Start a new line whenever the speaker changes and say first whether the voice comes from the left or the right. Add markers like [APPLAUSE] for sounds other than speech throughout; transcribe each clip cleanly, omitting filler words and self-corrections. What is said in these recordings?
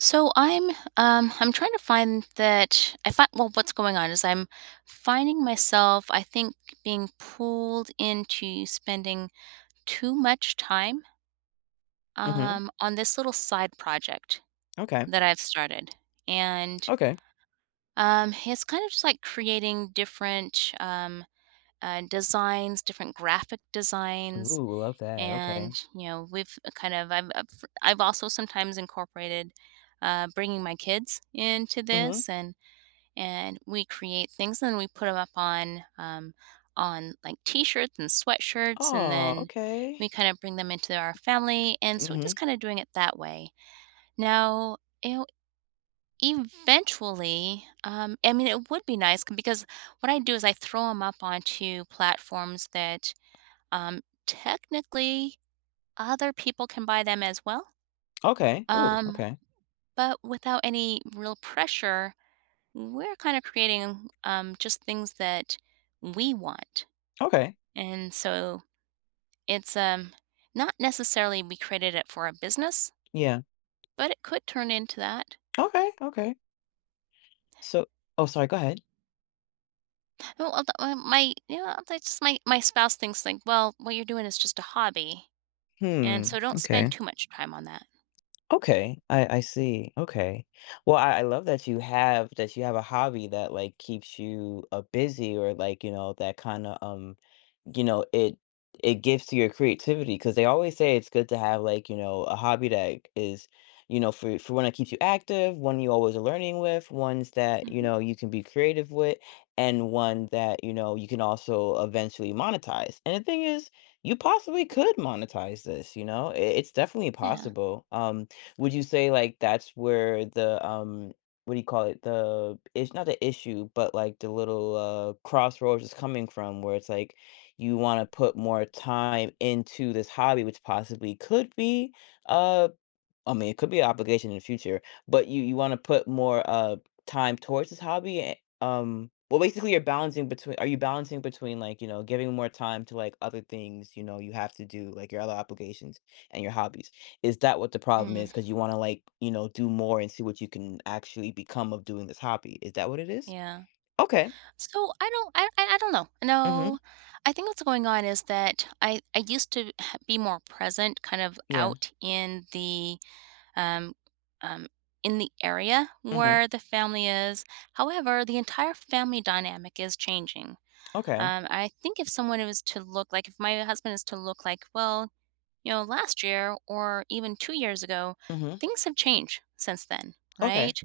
right: So I'm trying to find that I find, well, what's going on is I'm finding myself, I think, being pulled into spending too much time
left: Mhm.
right: on this little side project
left: Okay.
right: that I've started. and
left: Okay.
right: um it's kind of just like creating different designs, different graphic designs.
left: Ooh, love that. Okay.
right: And you know, we've kind of I've also sometimes incorporated bringing my kids into
left: Mhm.
right: this. And we create things and we put them up on like t-shirts and sweatshirts, and
left: Oh,
right: then
left: okay.
right: we kind of bring them into our family, and so we're just
left: Mhm.
right: kind of doing it that way now. You know, eventually, I mean it would be nice because what I do is I throw them up onto platforms that, um, technically, other people can buy them as well.
left: Okay. Ooh,
right: um,
left: okay.
right: but without any real pressure, we're kinda creating, just things that we want.
left: Okay.
right: And so it's, not necessarily we created it for a business,
left: Yeah.
right: but it could turn into that.
left: Okay. Okay. So, oh, sorry. Go ahead.
right: Well, although, that's just my spouse thinks, like, "Well, what you're doing is just a hobby." And
left: Hmm.
right: so don't spend
left: Okay.
right: too much time on that.
left: Okay, I see, okay. Well, I love that you have a hobby that, like, keeps you, busy or, like, you know, that kinda, you know, it gives to your creativity because they always say it's good to have, like, you know, a hobby that is, you know, for one that keeps you active, one you always are learning with, ones that, you
right: Mhm.
left: know, you can be creative with, and one that, you know, you can also eventually monetize, and the thing is, you possibly could monetize this, you know? I It's definitely
right: Yeah.
left: possible, would you say, like, that's where the, what do you call it? The it's not the issue, but like the little crossroads is coming from, where it's like you want to put more time into this hobby, which possibly could be uh, I mean, it could be an obligation in the future, but you wanna put more, time towards this hobby, a well, basically, you're balancing between, like, you know, giving more time to, like, other things, you know, you have to do, like, your other obligations and your hobbies? Is that what the problem
right: Mm,
left: is? Because you wanna, like, you know, do more and see what you can actually become of doing this hobby. Is that what it is?
right: yeah.
left: Okay.
right: So I don't know.
left: Mhm.
right: No, I think what's going on is that I used to h be more present, kind of
left: Yeah.
right: out in the, um, um, in the area
left: Mhm.
right: where the family is. However, the entire family dynamic is changing.
left: Okay.
right: I think if someone is to look like, if my husband is to look like, well, you know, last year or even 2 years ago,
left: Mhm.
right: things have changed since then,
left: Okay.
right: right?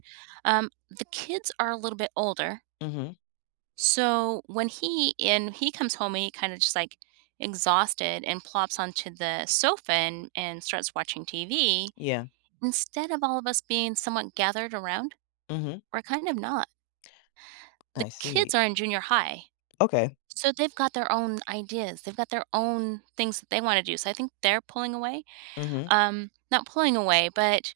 right: The kids are a little bit older.
left: Mhm.
right: So when he comes home, and he kind of just like exhausted and plops onto the sofa and starts watching TV.
left: Yeah.
right: Instead of all of us being somewhat gathered around,
left: Mhm.
right: we're kind of not. The
left: I
right: kids
left: see.
right: are in junior high,
left: Okay.
right: so they've got their own ideas. They've got their own things that they wanna do, so I think they're pulling away.
left: Mhm.
right: Not pulling away, but,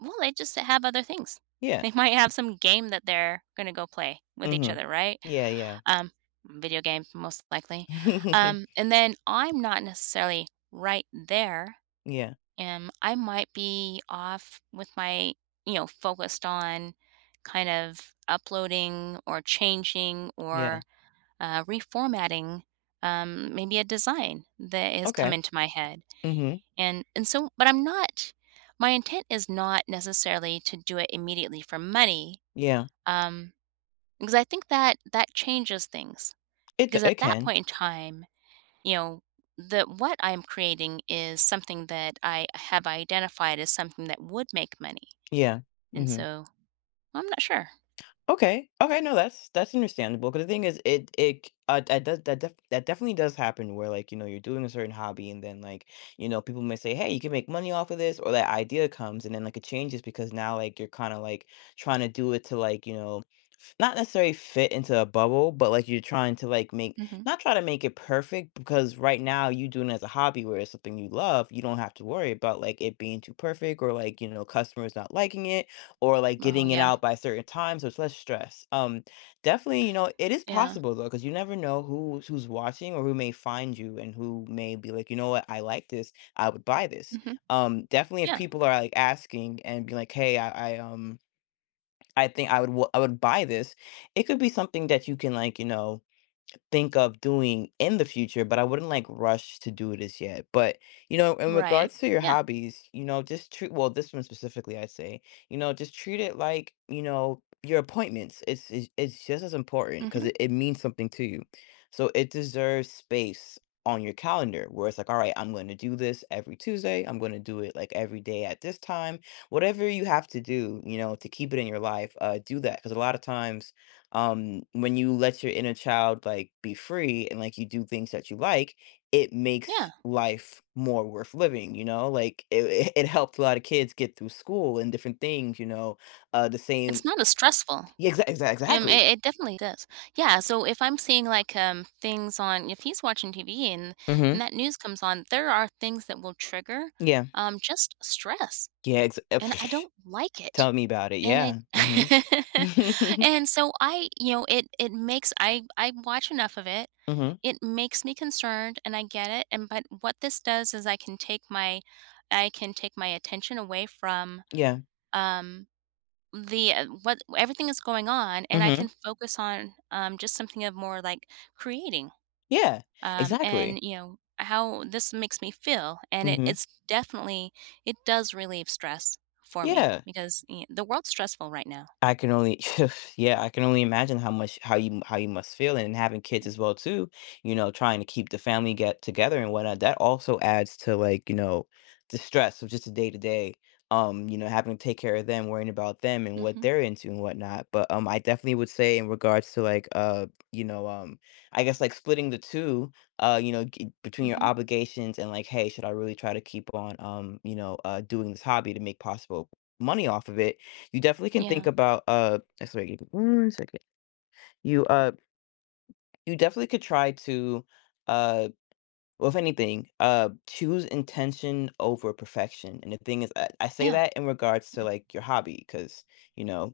right: well, they just have other things. [LAUGHS]
left: Yeah.
right: They might have some game that they're gonna go play with each
left: Mhm.
right: other, right?
left: Yeah, yeah.
right: Um, video game, most likely.
left: [LAUGHS]
right: And then I'm not necessarily right there.
left: Yeah,
right: Am I might be off with my, you know, focused on kind of uploading or changing or
left: yeah.
right: reformatting, maybe a design that has come
left: Okay.
right: into my head.
left: Mhm.
right: And so, but I'm not. My intent is not necessarily to do it immediately for money,
left: Yeah.
right: um, because I think that that changes things. Because
left: It
right: at that
left: can.
right: point in time, you know, the what I'm creating is something that I have identified as something that would make money,
left: Yeah.
right: and
left: Mhm.
right: so I'm not sure.
left: Okay. Okay, no, that's understandable. Cause the thing is it it c that does that definitely does happen where, like, you know, you're doing a certain hobby and then, like, you know, people may say, "Hey, you can make money off of this," or that idea comes, and then, like, it changes because now, like, you're kinda, like, trying to do it to, like, you know, not necessarily fit into a bubble, but like you're trying to like make
right: Hmm.
left: not try to make it perfect because right now you doing it as a hobby where it's something you love, you don't have to worry about like it being too perfect or like, you know, customers not liking it or like
right: Oh
left: getting it
right: yeah.
left: out by a certain time. So it's less stress. Definitely, you know, it is
right: Yeah.
left: possible though, because you never know who's watching or who may find you and who may be like, you know what, I like this, I would buy this.
right: Hmm.
left: Definitely if
right: Yeah.
left: people are like asking and be like, hey, I think I would buy this. It could be something that you can, like, you know, think of doing in the future, but I wouldn't like rush to do this yet. But you know, in
right: Right.
left: regards to your
right: Yeah.
left: hobbies, you know, just treat well this one specifically, I'd say, you know, just treat it like you know your appointments. It's just as important
right: Hmm.
left: because it means something to you, so it deserves space on your calendar where it's like, all right, I'm going to do this every Tuesday. I'm going to do it like every day at this time. Whatever you have to do, you know, to keep it in your life, do that because a lot of times when you let your inner child like be free and like you do things that you like it
right: Yeah,
left: makes life more worth living, you know, like it it helped a lot of kids get through school and different things, you know. The
right: it's
left: same.
right: not as stressful.
left: Yeah, exactly.
right: It definitely does. Yeah, so if I'm seeing like things on, if he's watching TV, and
left: Hmm.
right: that news comes on, there are things that will trigger
left: Yeah.
right: just stress,
left: yeah ex- uh,
right: and I
left: psh,
right: don't like it.
left: Tell me about it.
right: And I
left: Yeah. Hmm.
right: [LAUGHS] and so I, it makes I watch enough of it.
left: Hmm.
right: It makes me concerned, and I get it. And, but what this does is I can take my attention away from
left: [LAUGHS] Yeah.
right: um the what everything is going on, and I
left: Hmm.
right: can focus on just something of more like creating.
left: Yeah.
right: And
left: Exactly.
right: you know how this makes me feel, and
left: Hmm.
right: it's definitely it does relieve stress for me,
left: Yeah,
right: because y the world's stressful right now.
left: I can only [LAUGHS] yeah, I can only imagine how much how you must feel and having
right: Yeah.
left: kids as well too, you know, trying to keep the family get together and whatnot. That also adds to like, you know, the stress of just the day to day. You know, having to take care of them, worrying about them and what
right: Mm-hmm,
left: they're into and whatnot. But I definitely would say in regards to like you know, I guess like splitting the two, you know, between your
right: mm-hmm.
left: obligations and like, hey, should I really try to keep on you know, doing this hobby to make possible money off of it. You definitely can
right: Yeah,
left: think about, sorry, give me 1 second. You, uh, you definitely could try to, uh well, if anything, choose intention over perfection. And the thing is, I say
right: yeah,
left: that in regards to
right: yeah.
left: like your hobby, because you know,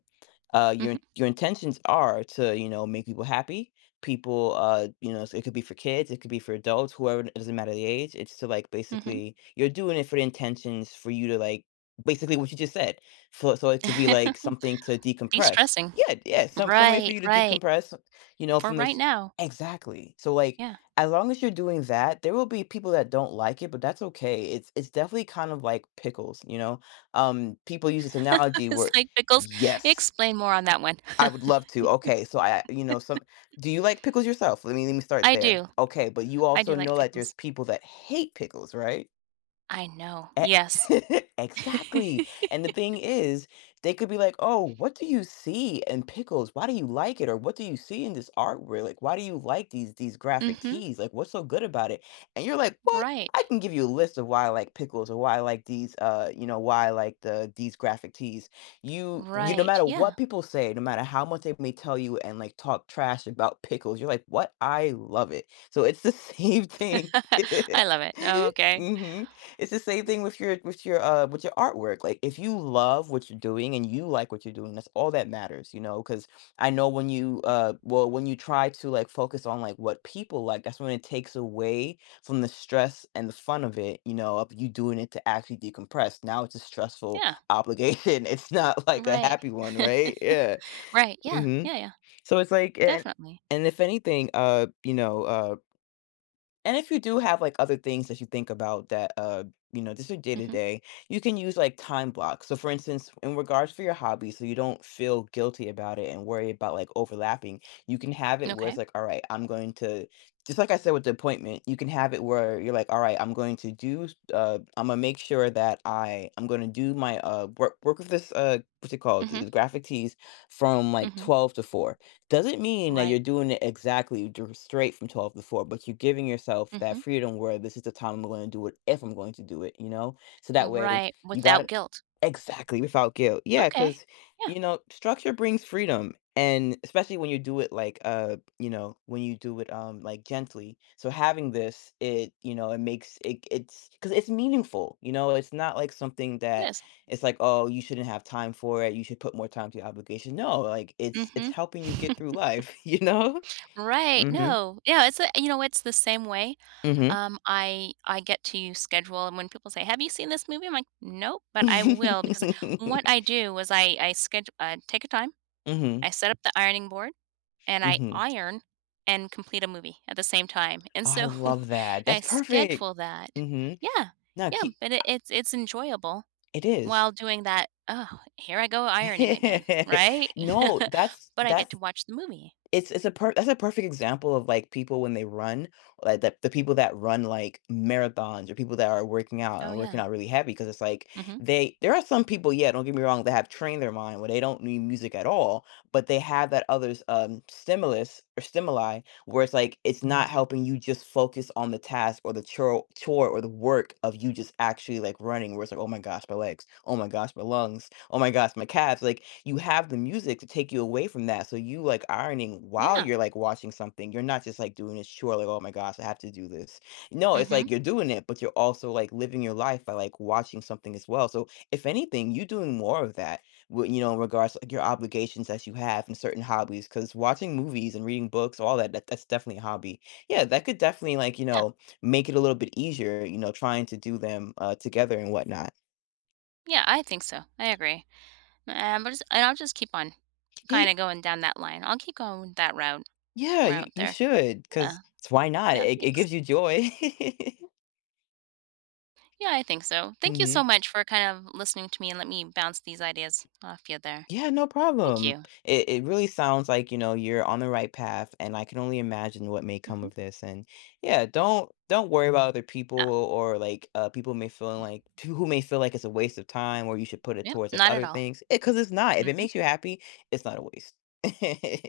right: Mm-hmm,
left: your intentions are to you know make people happy. People, you know, so it could be for kids, it could be for adults, whoever. It doesn't matter the age. It's to like
right: mm-hmm.
left: basically you're doing it for the intentions for you to like basically what you just said. So so it could be like
right: [LAUGHS]
left: something to decompress.
right: De-stressing.
left: Yeah, yeah, some way for
right: Right,
left: you to
right: right.
left: decompress. You know,
right: For
left: from
right: right
left: this
right: now,
left: exactly. So like
right: yeah.
left: as long as you're doing that, there will be people that don't like it, but that's okay. It's definitely kind of like pickles, you know? People use this
right: [LAUGHS]
left: analogy
right: It's
left: where,
right: like pickles.
left: yes,
right: Explain more on that one.
left: I would love to. Okay, so you know, some do you like pickles yourself? Let me
right: [LAUGHS]
left: start
right: I
left: there.
right: do.
left: Okay, but you
right: I do
left: also
right: like
left: know that there's
right: pickles.
left: people that hate pickles, right?
right: I know,
left: E-
right: yes. [LAUGHS]
left: [LAUGHS] Exactly. And the thing is, they could be like, "Oh, what do you see in pickles? Why do you like it? Or what do you see in this artwork? Like, why do you like these graphic
right: Mhm.
left: tees? Like, what's so good about it?" And you're like, "What? I
right: Right.
left: can give you a list of why I like pickles or why I like these you know, why I like these graphic tees." You no
right: Right,
left: matter
right: yeah.
left: what people say, no matter how much they may tell you and like talk trash about pickles, you're like, "What? I love it." So it's the [LAUGHS] same thing.
right: [LAUGHS] I love
left: [LAUGHS]
right: it. Oh, okay.
left: Hmm. It's the same thing with your with your artwork. Like if you love what you're doing and you like what you're doing, that's all that matters, you know, because I know when you well when you try to like focus on like what people like, that's when it takes away from the stress and the fun of it, you know, of you doing it to actually decompress. Now it's a stressful
right: Yeah.
left: obligation. [LAUGHS] It's not like a
right: Right.
left: happy one, right? Yeah.
right: Right, yeah.
left: Hmm.
right: Yeah, yeah.
left: So it's like
right: Definitely.
left: and if anything, you know, And if you do have like other things that you think about that, you know, just your day to
right: Mhm.
left: day, you can use like time blocks. So, for instance, in regards for your hobby, so you don't feel guilty about it and worry about like overlapping, you can have it where
right: Okay.
left: it's like, all right, I'm going to, just like I said with the appointment, you can have it where you're like, all right, I'm going to do, I'm gonna make sure that I'm going to do my work work with this what's it called,
right: Mhm.
left: the graphic tees from like
right: Mhm.
left: 12 to 4. Doesn't mean that
right: Right.
left: you're doing it exactly straight from 12 to 4, but you're giving yourself that
right: Mhm.
left: freedom where this is the time I'm going to do it if I'm going to do it, you know? So that way
right: Right,
left: you got
right: without
left: it,
right: guilt.
left: exactly, without guilt. Yeah,
right: Okay.
left: because,
right: Yeah,
left: you know, structure brings freedom. And especially when you do it like, you know, when you do it like gently. So having this, you know, it makes it's because it's meaningful, you know, it's not like something
right: it
left: that
right: is.
left: it's like, "Oh, you shouldn't have time for it. You should put more time to your obligation." No, like, it's
right: Mhm.
left: helping you get through
right: [LAUGHS]
left: life, [LAUGHS] you know?
right: Right,
left: Mhm,
right: no. Yeah, it's a, you know, it's the same way.
left: mhm.
right: I get to schedule, and when people say, "Have you seen this movie?" I'm like, "Nope," but I will because what I do is I schedule, take a time,
left: Mhm,
right: I set up the ironing board, and I
left: mhm. [LAUGHS]
right: iron and complete a movie at the same time, and
left: Oh, I
right: so
left: love
right: [LAUGHS]
left: that.
right: I
left: That's perfect.
right: schedule that.
left: Mhm.
right: Yeah,
left: No,
right: yeah,
left: keep
right: but it's enjoyable
left: it is.
right: while doing that. Oh, here I go ironing again,
left: [LAUGHS]
right: right? [LAUGHS]
left: No,
right: But I get
left: that's
right: to watch the movie.
left: it's a per that's a perfect example of, like, people when they run, like, the people that run, like, marathons or people that are working out
right: Oh
left: and
right: yeah.
left: working out really heavy, because it's like
right: Mhm.
left: they there are some people, yeah, don't get me wrong, that have trained their mind where they don't need music at all, but they have that others, stimulus or stimuli where it's like, it's not helping you just focus on the task or the chore or the work of you just actually, like, running where it's like, "Oh my gosh, my legs. Oh my gosh, my lungs. Oh my gosh, my calves." Like you have the music to take you away from that. So you like ironing while
right: Yeah.
left: you're like watching something. You're not just like doing a chore, like, oh my gosh, I have to do this. No, it's
right: Mhm.
left: like you're doing it, but you're also like living your life by like watching something as well. So if anything, you doing more of that, you know, in regards to like your obligations that you have and certain hobbies. Cause watching movies and reading books, all that, that's definitely a hobby. Yeah, that could definitely like, you
right: Yeah.
left: know, make it a little bit easier, you know, trying to do them together and whatnot.
right: Yeah, I think so. I agree. And, but it's and I'll just keep on
left: Yeah.
right: kinda going down that line. I'll keep going that
left: Yeah, you
right: route
left: you
right: there.
left: should,
right: Yeah.
left: 'cause it's why not?
right: Yeah,
left: It
right: thanks.
left: gives you joy. [LAUGHS]
right: Yeah, I think so. Thank you so
left: Mhm.
right: much for kind of listening to me and let me bounce these ideas off you there.
left: Yeah, no
right: Thank
left: problem.
right: you.
left: It really sounds like, you know, you're on the right path, and I can only imagine what may come
right: Mhm.
left: of this. And yeah, don't worry about other people
right: Yeah.
left: or like people may feel
right: Mm.
left: like [LAUGHS] who may feel like it's a waste of time or you should put it
right: Yep,
left: towards like
right: not at
left: other
right: all.
left: things. It, cause it's not. If it
right: Mhm.
left: makes you happy, it's not a waste. [LAUGHS]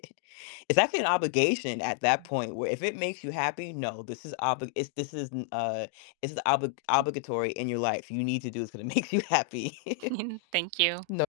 left: It's actually an obligation at that point where if it makes you happy, no, this is obli it's it's obligatory in your life. You need to do this because it [LAUGHS] makes you happy.
right: [LAUGHS] Thank you.
left: [LAUGHS]